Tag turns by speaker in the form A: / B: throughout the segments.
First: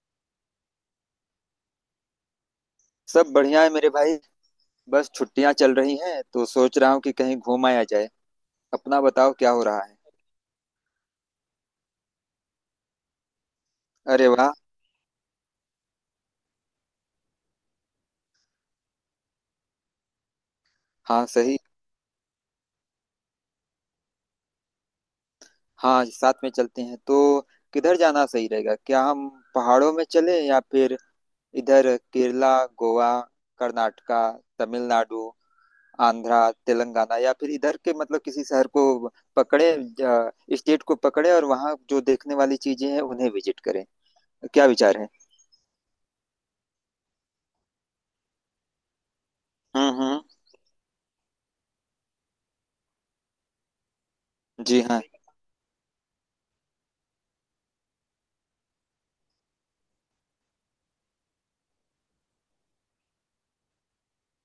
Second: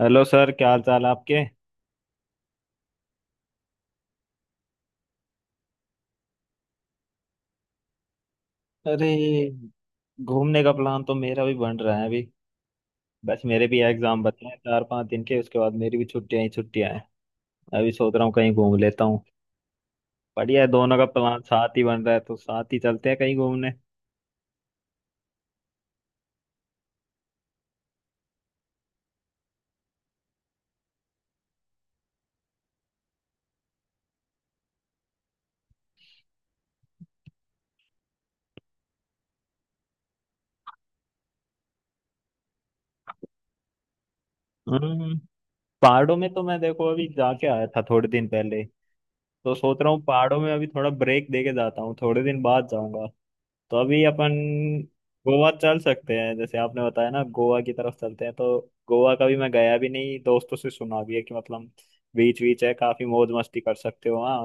A: Hello sir, क्या हाल चाल आपके।
B: सब बढ़िया है मेरे भाई। बस छुट्टियां चल रही हैं तो सोच रहा हूँ कि कहीं घूम आया जाए। अपना
A: अरे,
B: बताओ क्या हो रहा है।
A: घूमने का प्लान तो मेरा भी बन रहा है अभी। बस मेरे भी एग्जाम
B: अरे
A: बचे
B: वाह।
A: हैं 4-5 दिन के, उसके बाद मेरी भी छुट्टियां ही छुट्टियां हैं। अभी सोच रहा हूँ कहीं घूम लेता हूँ। बढ़िया है, दोनों का
B: हाँ
A: प्लान
B: सही।
A: साथ ही बन रहा है तो साथ ही चलते हैं कहीं घूमने।
B: हाँ, साथ में चलते हैं तो किधर जाना सही रहेगा क्या हम? पहाड़ों में चलें या फिर इधर केरला, गोवा, कर्नाटका, तमिलनाडु, आंध्रा, तेलंगाना या फिर इधर के मतलब किसी शहर को पकड़े, स्टेट को पकड़े और वहाँ जो देखने वाली चीजें हैं उन्हें विजिट करें। क्या विचार है?
A: हम्म। पहाड़ों में तो मैं देखो अभी जाके आया था थोड़े दिन पहले, तो सोच रहा
B: हम्म,
A: हूँ
B: हम्म।
A: पहाड़ों में अभी थोड़ा ब्रेक दे के जाता हूँ, थोड़े दिन बाद जाऊंगा। तो अभी अपन
B: जी हाँ।
A: गोवा चल सकते हैं, जैसे आपने बताया ना, गोवा की तरफ चलते हैं तो। गोवा कभी मैं गया भी नहीं, दोस्तों से सुना भी है कि मतलब बीच बीच है, काफी मौज मस्ती कर सकते हो वहाँ।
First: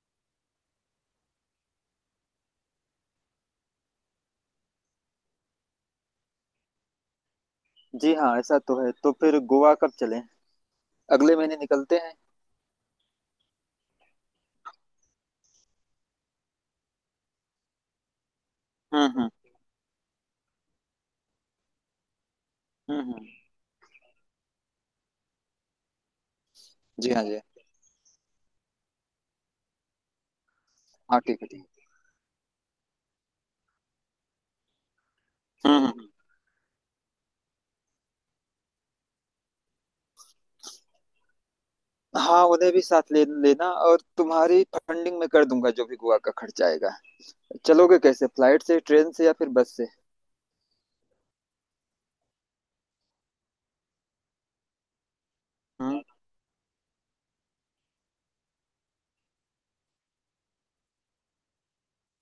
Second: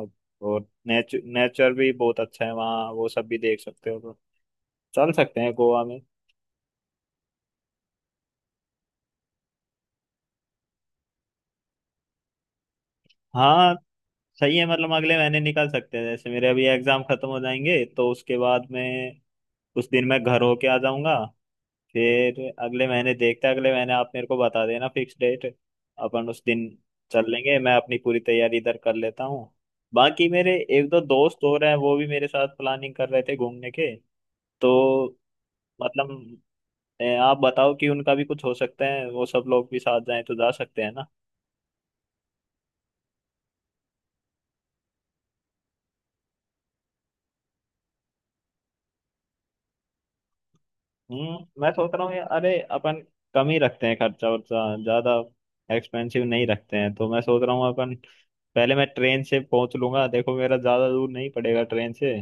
A: और नेचर नेचर भी बहुत अच्छा है वहाँ, वो सब भी देख सकते हो, तो चल सकते हैं गोवा में।
B: जी हाँ, ऐसा तो है, तो फिर गोवा कब चलें? अगले महीने निकलते हैं।
A: हाँ, सही है, मतलब अगले महीने निकल सकते हैं, जैसे मेरे अभी एग्जाम खत्म हो जाएंगे तो उसके बाद
B: हम्म,
A: में
B: हम्म।
A: उस दिन मैं घर होके आ जाऊंगा। फिर अगले
B: हम्म,
A: महीने देखते हैं, अगले महीने आप मेरे को बता देना फिक्स डेट। अपन उस दिन
B: जी हाँ,
A: चल
B: जी
A: लेंगे,
B: हाँ।
A: मैं अपनी पूरी तैयारी इधर कर लेता हूँ। बाकी मेरे एक दो
B: हाँ,
A: दोस्त
B: ठीक है,
A: हो
B: ठीक
A: रहे हैं, वो भी मेरे साथ प्लानिंग कर रहे थे घूमने के, तो
B: है। हम्म,
A: मतलब आप बताओ कि उनका भी कुछ हो सकता है, वो सब लोग भी साथ जाएं तो जा सकते हैं ना।
B: हाँ, उन्हें भी साथ ले लेना और तुम्हारी फंडिंग में कर दूंगा, जो भी गोवा का खर्चा आएगा। चलोगे कैसे, फ्लाइट से, ट्रेन से या फिर बस से?
A: मैं सोच रहा हूँ, अरे अपन कम ही रखते हैं खर्चा वर्चा, ज्यादा
B: हम्म।
A: एक्सपेंसिव नहीं रखते हैं, तो मैं सोच रहा हूँ अपन पहले मैं ट्रेन से पहुंच लूंगा, देखो मेरा ज्यादा दूर नहीं पड़ेगा ट्रेन से।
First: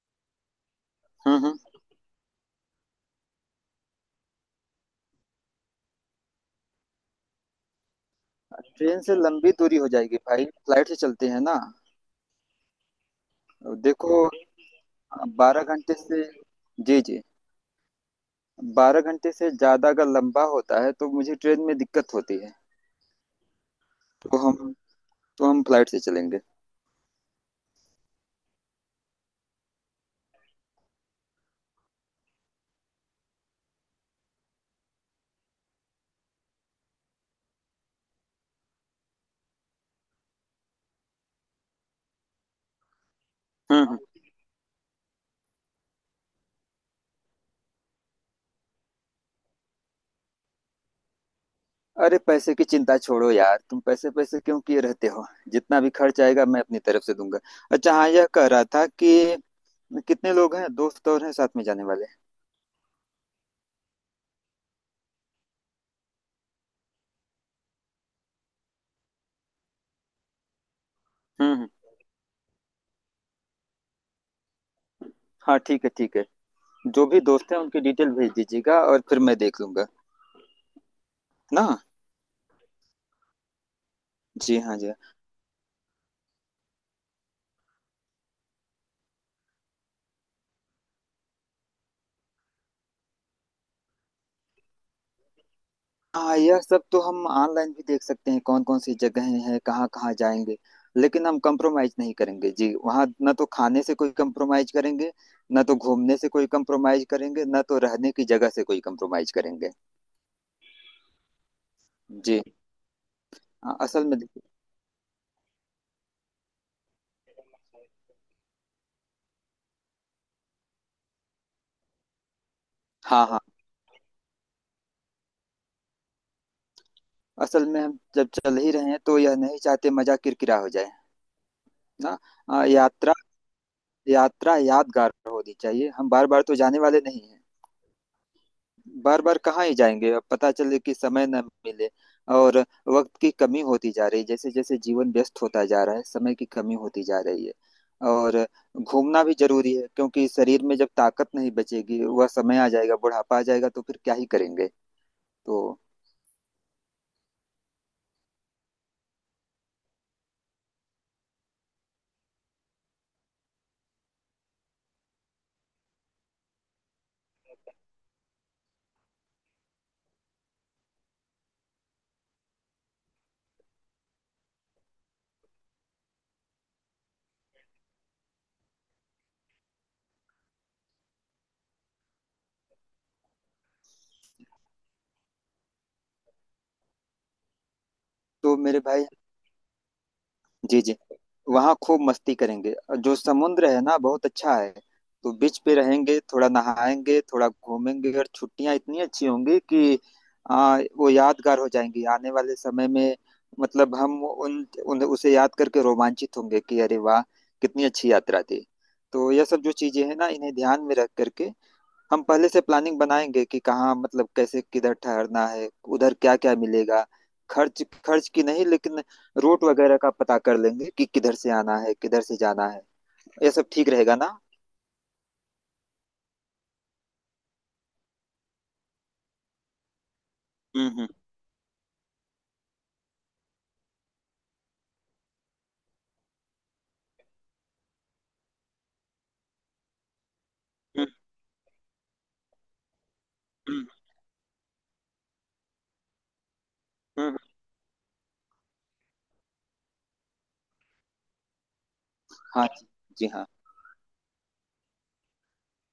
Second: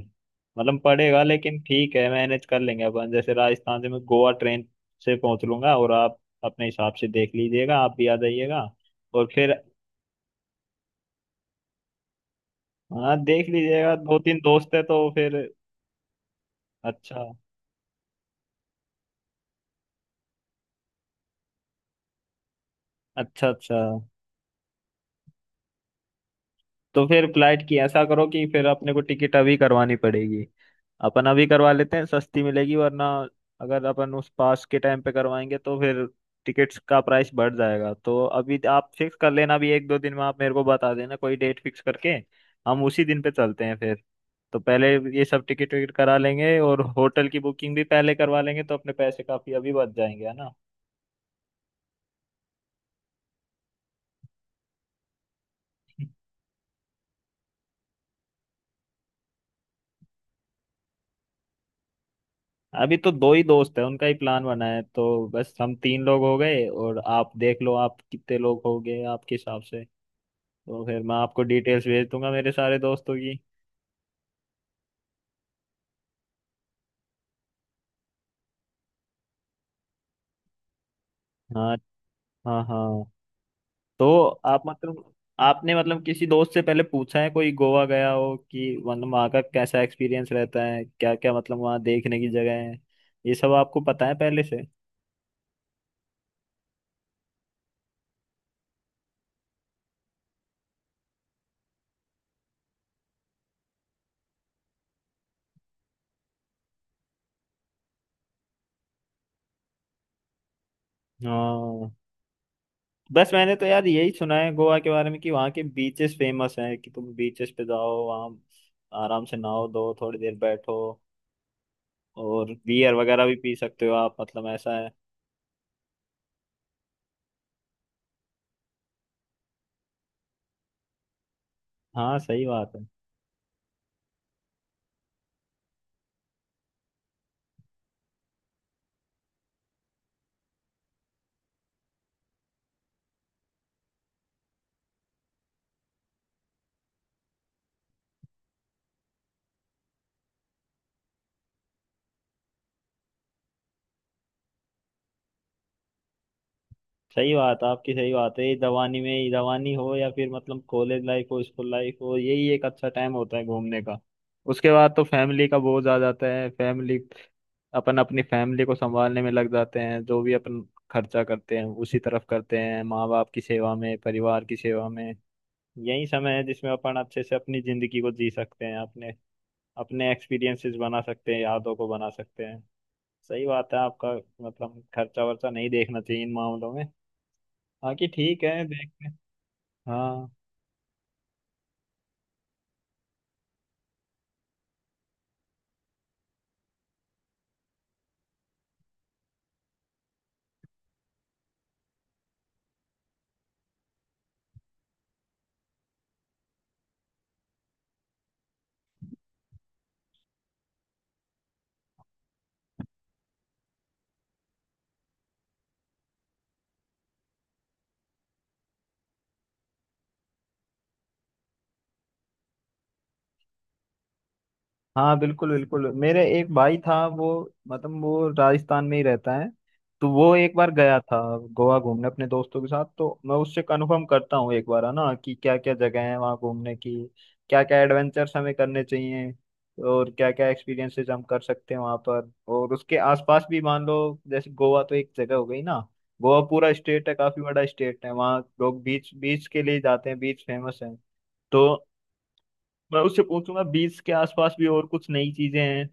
A: मतलब पड़ेगा,
B: हम्म,
A: लेकिन ठीक है, मैनेज कर लेंगे अपन, जैसे राजस्थान से मैं गोवा ट्रेन से पहुंच लूंगा, और आप अपने हिसाब से देख लीजिएगा, आप भी आ जाइएगा।
B: ट्रेन से
A: और
B: लंबी
A: फिर
B: दूरी हो जाएगी भाई, फ्लाइट से चलते हैं ना।
A: हाँ, देख लीजिएगा,
B: देखो,
A: दो तीन दोस्त है तो फिर।
B: बारह घंटे से जी, जी।
A: अच्छा,
B: बारह घंटे से ज्यादा अगर लंबा होता है तो मुझे ट्रेन में दिक्कत होती है।
A: अच्छा। अच्छा।
B: तो हम तो हम फ्लाइट से चलेंगे।
A: तो फिर फ्लाइट की ऐसा करो कि फिर अपने को टिकट अभी करवानी पड़ेगी। अपन अभी करवा लेते हैं, सस्ती मिलेगी, वरना अगर अपन उस पास के टाइम पे करवाएंगे तो फिर टिकट्स का प्राइस बढ़ जाएगा। तो अभी आप फिक्स कर लेना, अभी 1-2 दिन में आप मेरे को बता देना कोई डेट फिक्स करके। हम उसी दिन पे चलते हैं
B: हम्म।
A: फिर। तो पहले ये सब टिकट विकट करा लेंगे, और होटल की बुकिंग भी पहले करवा लेंगे तो अपने पैसे काफी अभी बच जाएंगे, है ना।
B: अरे, पैसे की चिंता छोड़ो यार, तुम पैसे पैसे क्यों किए रहते हो। जितना भी खर्च आएगा मैं अपनी तरफ से दूंगा। अच्छा, हाँ, यह कह रहा था कि कितने लोग हैं, दोस्त और हैं साथ में जाने वाले?
A: अभी तो दो ही दोस्त है, उनका ही प्लान बना है, तो बस हम तीन लोग हो गए, और आप देख लो आप कितने लोग हो गए आपके हिसाब से। तो फिर मैं आपको
B: हम्म,
A: डिटेल्स भेज दूंगा मेरे सारे दोस्तों की।
B: हाँ ठीक है, ठीक है। जो भी दोस्त हैं उनकी डिटेल भेज दीजिएगा और फिर मैं देख लूंगा ना।
A: हाँ, हाँ, हाँ। तो
B: जी
A: आप
B: हाँ, जी हाँ।
A: मतलब आपने मतलब किसी दोस्त से पहले पूछा है कोई गोवा गया हो, कि मतलब वहाँ का कैसा एक्सपीरियंस रहता है, क्या क्या मतलब वहाँ देखने की जगह है, ये सब आपको पता है पहले से।
B: हाँ, यह सब तो हम ऑनलाइन भी देख सकते हैं, कौन कौन सी जगहें हैं, कहाँ कहाँ जाएंगे। लेकिन हम कंप्रोमाइज नहीं करेंगे जी, वहाँ ना तो खाने से कोई कंप्रोमाइज करेंगे, ना तो घूमने से कोई कंप्रोमाइज करेंगे, ना तो रहने की जगह से कोई कंप्रोमाइज करेंगे।
A: हाँ।
B: जी।
A: बस मैंने तो
B: हाँ
A: यार
B: असल
A: यही
B: में
A: सुना
B: देखिए
A: है गोवा के बारे में कि वहाँ के बीचेस फेमस हैं, कि तुम बीचेस पे जाओ वहाँ, आराम से नहाओ धो, थोड़ी देर बैठो, और बियर वगैरह
B: हाँ,
A: भी
B: हाँ,
A: पी सकते हो आप, मतलब ऐसा है।
B: असल में हम जब चल ही रहे हैं तो यह नहीं चाहते मजा किरकिरा हो जाए ना।
A: हाँ, सही बात है।
B: यात्रा यात्रा यादगार होनी चाहिए। हम बार बार तो जाने वाले नहीं हैं। बार बार कहाँ ही जाएंगे, अब पता चले कि समय न मिले। और वक्त की कमी होती जा रही है, जैसे जैसे जीवन व्यस्त होता जा रहा है, समय की कमी होती जा रही है। और घूमना भी जरूरी है, क्योंकि शरीर में जब ताकत नहीं बचेगी, वह समय आ जाएगा, बुढ़ापा आ जाएगा, तो फिर क्या ही करेंगे। तो
A: सही बात है आपकी, सही बात है। ये जवानी हो या फिर मतलब कॉलेज लाइफ हो, स्कूल लाइफ हो, यही एक अच्छा टाइम होता है घूमने का। उसके बाद तो फैमिली का बोझ आ जाता है। फैमिली अपन अपनी फैमिली को संभालने में लग जाते हैं, जो भी अपन खर्चा करते हैं उसी तरफ करते हैं, माँ बाप की सेवा में, परिवार की सेवा में। यही समय है जिसमें अपन अच्छे से अपनी जिंदगी को जी सकते हैं, अपने अपने एक्सपीरियंसेस बना सकते हैं, यादों को बना सकते हैं। सही बात है आपका, मतलब खर्चा वर्चा नहीं देखना चाहिए इन मामलों में। बाकी ठीक
B: तो
A: है,
B: मेरे भाई,
A: देखते हैं। हाँ।
B: जी, जी, वहाँ खूब मस्ती करेंगे। जो समुद्र है ना, बहुत अच्छा है। तो बीच पे रहेंगे, थोड़ा नहाएंगे, थोड़ा घूमेंगे और छुट्टियाँ इतनी अच्छी होंगी कि वो यादगार हो जाएंगी आने वाले समय में। मतलब हम उन, उन उसे याद करके रोमांचित होंगे कि अरे वाह, कितनी अच्छी यात्रा थी। तो यह सब जो चीजें हैं ना, इन्हें ध्यान में रख करके हम पहले से प्लानिंग बनाएंगे कि कहाँ, मतलब कैसे, किधर ठहरना है, उधर क्या क्या मिलेगा। खर्च खर्च की नहीं, लेकिन रूट वगैरह का पता कर लेंगे कि किधर से आना है, किधर से जाना है। ये सब ठीक रहेगा ना?
A: हाँ, बिल्कुल बिल्कुल। मेरे एक भाई था वो राजस्थान में ही रहता है। तो वो एक बार
B: हम्म,
A: गया
B: हम्म,
A: था गोवा घूमने अपने दोस्तों के साथ, तो मैं उससे कंफर्म करता हूँ एक बार है ना, कि क्या क्या जगह है वहाँ घूमने की, क्या क्या एडवेंचर्स हमें करने चाहिए, और क्या क्या एक्सपीरियंसेस
B: हम्म,
A: हम कर सकते हैं वहाँ पर और उसके आसपास भी, मान
B: हम्म,
A: लो, जैसे गोवा तो एक जगह हो गई ना। गोवा पूरा स्टेट है,
B: हम्म,
A: काफी बड़ा स्टेट है, वहाँ लोग बीच बीच के लिए जाते हैं, बीच फेमस है तो।
B: हाँ जी।
A: मैं उससे
B: जी हाँ।
A: पूछूंगा 20 के आसपास भी और कुछ नई चीजें हैं,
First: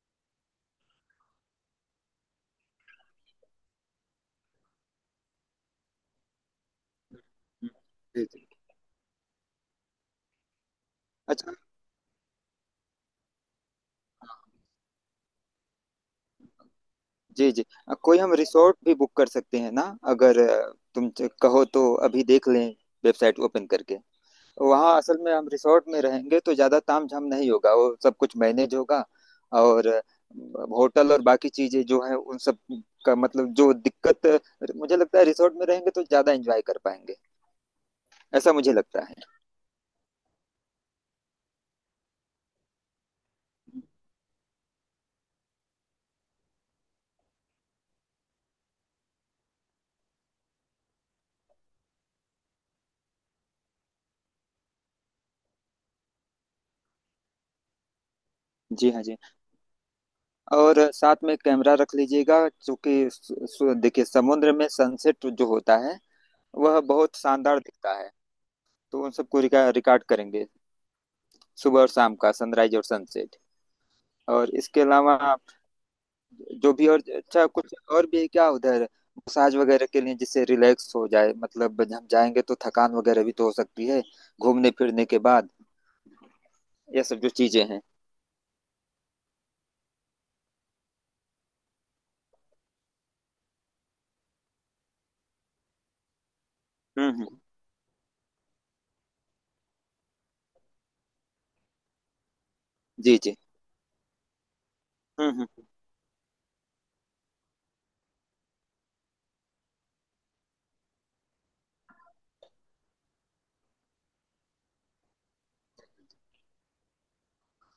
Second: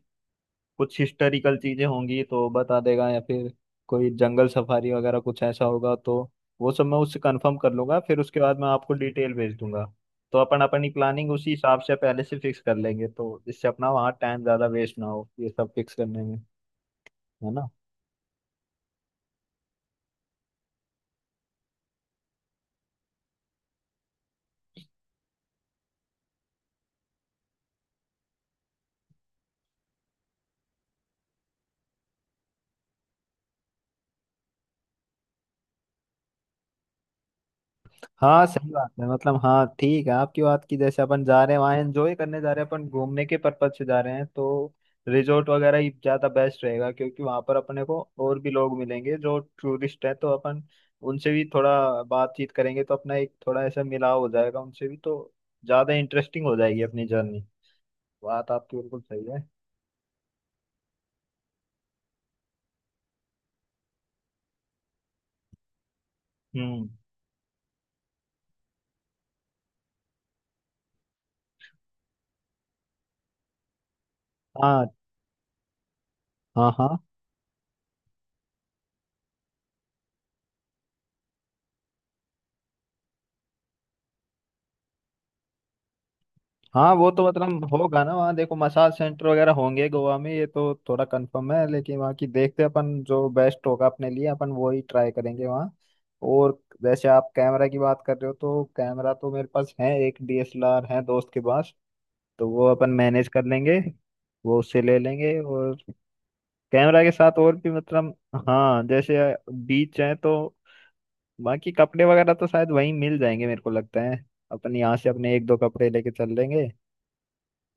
A: कुछ हिस्टोरिकल चीजें होंगी तो बता देगा, या फिर कोई जंगल सफारी वगैरह कुछ ऐसा होगा तो वो सब मैं उससे कंफर्म
B: हम्म,
A: कर लूंगा। फिर
B: जी,
A: उसके
B: जी।
A: बाद मैं आपको डिटेल भेज दूंगा। तो अपन अपनी प्लानिंग उसी
B: अच्छा,
A: हिसाब से पहले से फिक्स कर लेंगे, तो इससे अपना वहाँ टाइम ज्यादा वेस्ट ना हो ये सब फिक्स करने में, है
B: जी, जी।
A: ना।
B: कोई हम रिसोर्ट भी बुक कर सकते हैं ना? अगर तुम कहो तो अभी देख लें, वेबसाइट ओपन करके। तो वहाँ असल में हम रिसोर्ट में रहेंगे तो ज़्यादा तामझाम नहीं होगा, वो सब कुछ मैनेज होगा। और होटल और बाकी चीज़ें जो हैं, उन सब का मतलब जो दिक्कत, मुझे लगता है रिसोर्ट में रहेंगे तो ज़्यादा एंजॉय कर पाएंगे।
A: हाँ,
B: ऐसा
A: सही
B: मुझे
A: बात
B: लगता
A: है,
B: है।
A: मतलब हाँ ठीक है आपकी बात की, जैसे अपन जा रहे हैं वहाँ एंजॉय करने जा रहे हैं, अपन घूमने के पर्पज से जा रहे हैं, तो रिजोर्ट वगैरह ही ज़्यादा बेस्ट रहेगा, क्योंकि वहाँ पर अपने को और भी लोग मिलेंगे जो टूरिस्ट है, तो अपन उनसे भी थोड़ा बातचीत करेंगे तो अपना एक थोड़ा ऐसा मिलाव हो जाएगा उनसे भी, तो ज़्यादा इंटरेस्टिंग हो जाएगी अपनी जर्नी। बात आपकी
B: जी
A: बिल्कुल
B: हाँ, जी।
A: सही है।
B: और साथ में कैमरा रख लीजिएगा, क्योंकि सु- सु- देखिए, समुद्र में सनसेट जो होता है वह
A: हम्म।
B: बहुत शानदार दिखता है। तो उन सबको रिकॉर्ड करेंगे, सुबह और शाम का सनराइज और सनसेट। और इसके
A: हाँ,
B: अलावा
A: हाँ,
B: जो भी
A: हाँ,
B: और अच्छा कुछ और भी है क्या उधर, मसाज वगैरह के लिए, जिससे रिलैक्स हो जाए। मतलब हम जाएंगे तो थकान वगैरह भी तो हो सकती है घूमने फिरने के बाद।
A: हाँ।
B: ये
A: वो
B: सब
A: तो
B: जो
A: मतलब
B: चीजें हैं।
A: होगा ना वहाँ, देखो मसाज सेंटर वगैरह होंगे गोवा में, ये तो थोड़ा कंफर्म है, लेकिन वहाँ की देखते हैं अपन, जो बेस्ट होगा अपने लिए अपन वो ही ट्राई करेंगे वहाँ। और जैसे
B: हम्म,
A: आप
B: हम्म,
A: कैमरा की बात कर रहे हो, तो कैमरा तो मेरे पास है, एक डीएसएलआर है दोस्त के पास, तो वो अपन
B: जी,
A: मैनेज
B: जी,
A: कर लेंगे। वो उससे ले लेंगे।
B: हम्म, हम्म,
A: और कैमरा के साथ और भी, मतलब हाँ जैसे बीच है तो बाकी कपड़े वगैरह तो शायद वहीं मिल जाएंगे मेरे को लगता है। अपन यहाँ से अपने एक दो कपड़े लेके चल लेंगे,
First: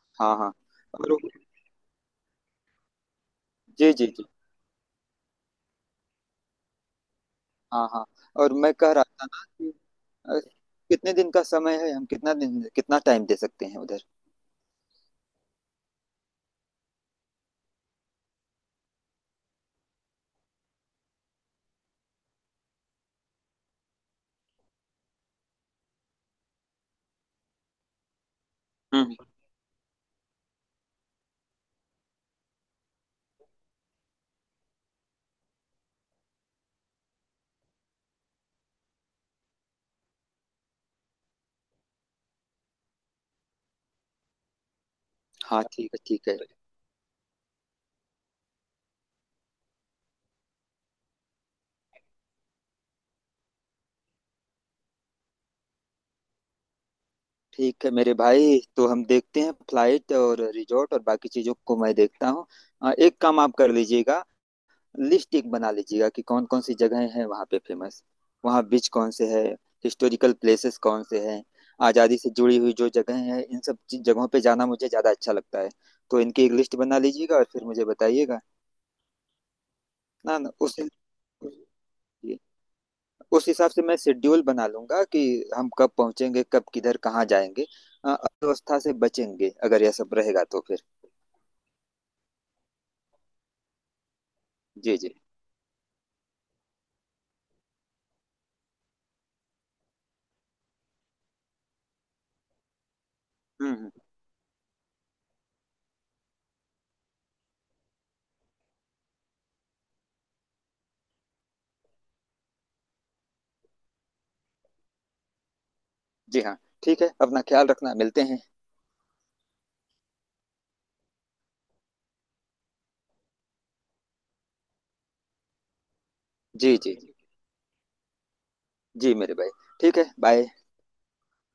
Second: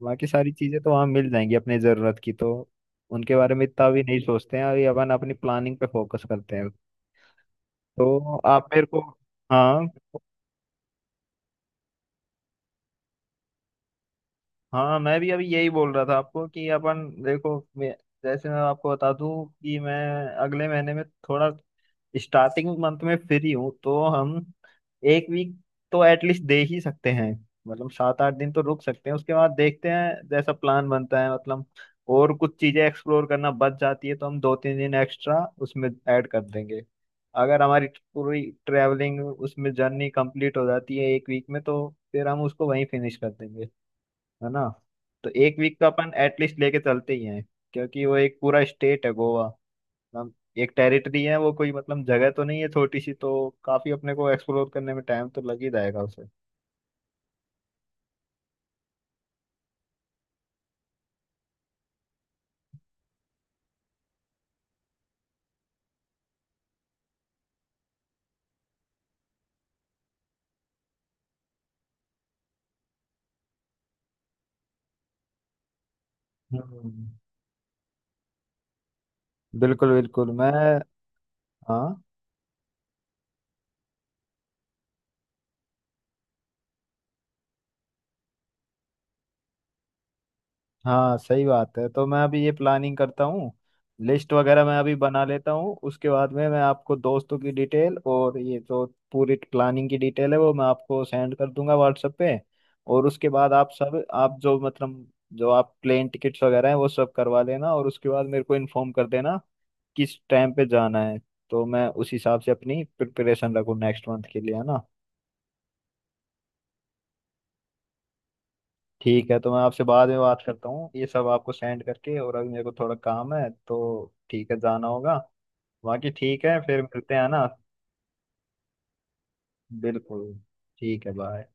A: बाकी
B: हाँ,
A: सारी
B: हाँ।
A: चीजें तो वहाँ
B: और
A: मिल जाएंगी अपनी जरूरत की, तो उनके बारे में इतना
B: जी,
A: भी
B: जी,
A: नहीं
B: जी,
A: सोचते हैं अभी, अपन अपनी प्लानिंग पे फोकस करते हैं।
B: हाँ, हाँ।
A: तो
B: और
A: आप
B: मैं
A: मेरे
B: कह
A: को।
B: रहा था ना कि
A: हाँ,
B: अ, कितने दिन का समय है, हम कितना दिन, कितना टाइम दे सकते हैं उधर?
A: हाँ, मैं भी अभी यही बोल रहा था आपको कि अपन देखो जैसे मैं आपको बता दूं कि मैं अगले महीने में थोड़ा स्टार्टिंग मंथ में फ्री हूँ, तो हम एक वीक तो एटलीस्ट दे ही सकते हैं, मतलब 7-8 दिन तो रुक सकते हैं।
B: हम्म,
A: उसके बाद देखते हैं जैसा प्लान बनता है, मतलब और कुछ चीजें एक्सप्लोर करना बच जाती है तो हम 2-3 दिन एक्स्ट्रा उसमें ऐड कर देंगे। अगर हमारी पूरी ट्रैवलिंग उसमें जर्नी कंप्लीट हो जाती है एक वीक में तो फिर हम उसको वहीं फिनिश कर देंगे, है ना। तो एक
B: हाँ
A: वीक का
B: ठीक है,
A: अपन
B: ठीक है।
A: एटलीस्ट लेके चलते ही हैं, क्योंकि वो एक पूरा स्टेट है गोवा। हम एक टेरिटरी है वो, कोई मतलब जगह तो नहीं है छोटी सी, तो काफी अपने को एक्सप्लोर करने में टाइम तो लग ही जाएगा उसे।
B: ठीक है मेरे भाई, तो हम देखते हैं फ्लाइट और रिजॉर्ट और बाकी चीजों को मैं देखता हूँ। एक काम आप कर लीजिएगा, लिस्ट एक बना लीजिएगा कि कौन कौन सी जगहें हैं वहाँ पे फेमस, वहाँ बीच कौन से है, हिस्टोरिकल प्लेसेस कौन से हैं, आज़ादी से जुड़ी हुई जो जगहें हैं, इन सब जगहों पे जाना मुझे ज़्यादा अच्छा लगता है। तो इनकी एक लिस्ट बना
A: हम्म
B: लीजिएगा और फिर मुझे बताइएगा।
A: बिल्कुल बिल्कुल
B: ना,
A: मैं।
B: ना,
A: हाँ,
B: उस हिसाब से मैं शेड्यूल बना लूंगा कि हम कब पहुंचेंगे, कब किधर कहाँ जाएंगे। अव्यवस्था से बचेंगे अगर यह सब रहेगा तो फिर।
A: हाँ, सही बात है। तो मैं अभी ये प्लानिंग करता हूँ, लिस्ट वगैरह मैं अभी
B: जी, जी,
A: बना लेता हूँ, उसके बाद में मैं आपको दोस्तों की डिटेल और ये जो पूरी प्लानिंग की डिटेल है वो मैं आपको सेंड कर दूंगा व्हाट्सएप पे। और उसके बाद आप
B: हम्म,
A: सब आप जो मतलब जो आप प्लेन टिकट्स वगैरह हैं वो सब करवा लेना, और उसके बाद मेरे को इन्फॉर्म कर देना किस टाइम पे जाना है। तो मैं उस हिसाब से अपनी प्रिपरेशन रखूँ नेक्स्ट मंथ के लिए, है ना।
B: जी हाँ। ठीक है, अपना ख्याल रखना, मिलते हैं।
A: ठीक है, तो मैं आपसे बाद में बात करता हूँ ये सब आपको सेंड करके। और अभी मेरे को थोड़ा काम है, तो ठीक है, जाना होगा। बाकी ठीक है,
B: जी,
A: फिर
B: जी,
A: मिलते हैं ना।
B: जी मेरे भाई। ठीक है,
A: बिल्कुल।
B: बाय।
A: ठीक है, बाय।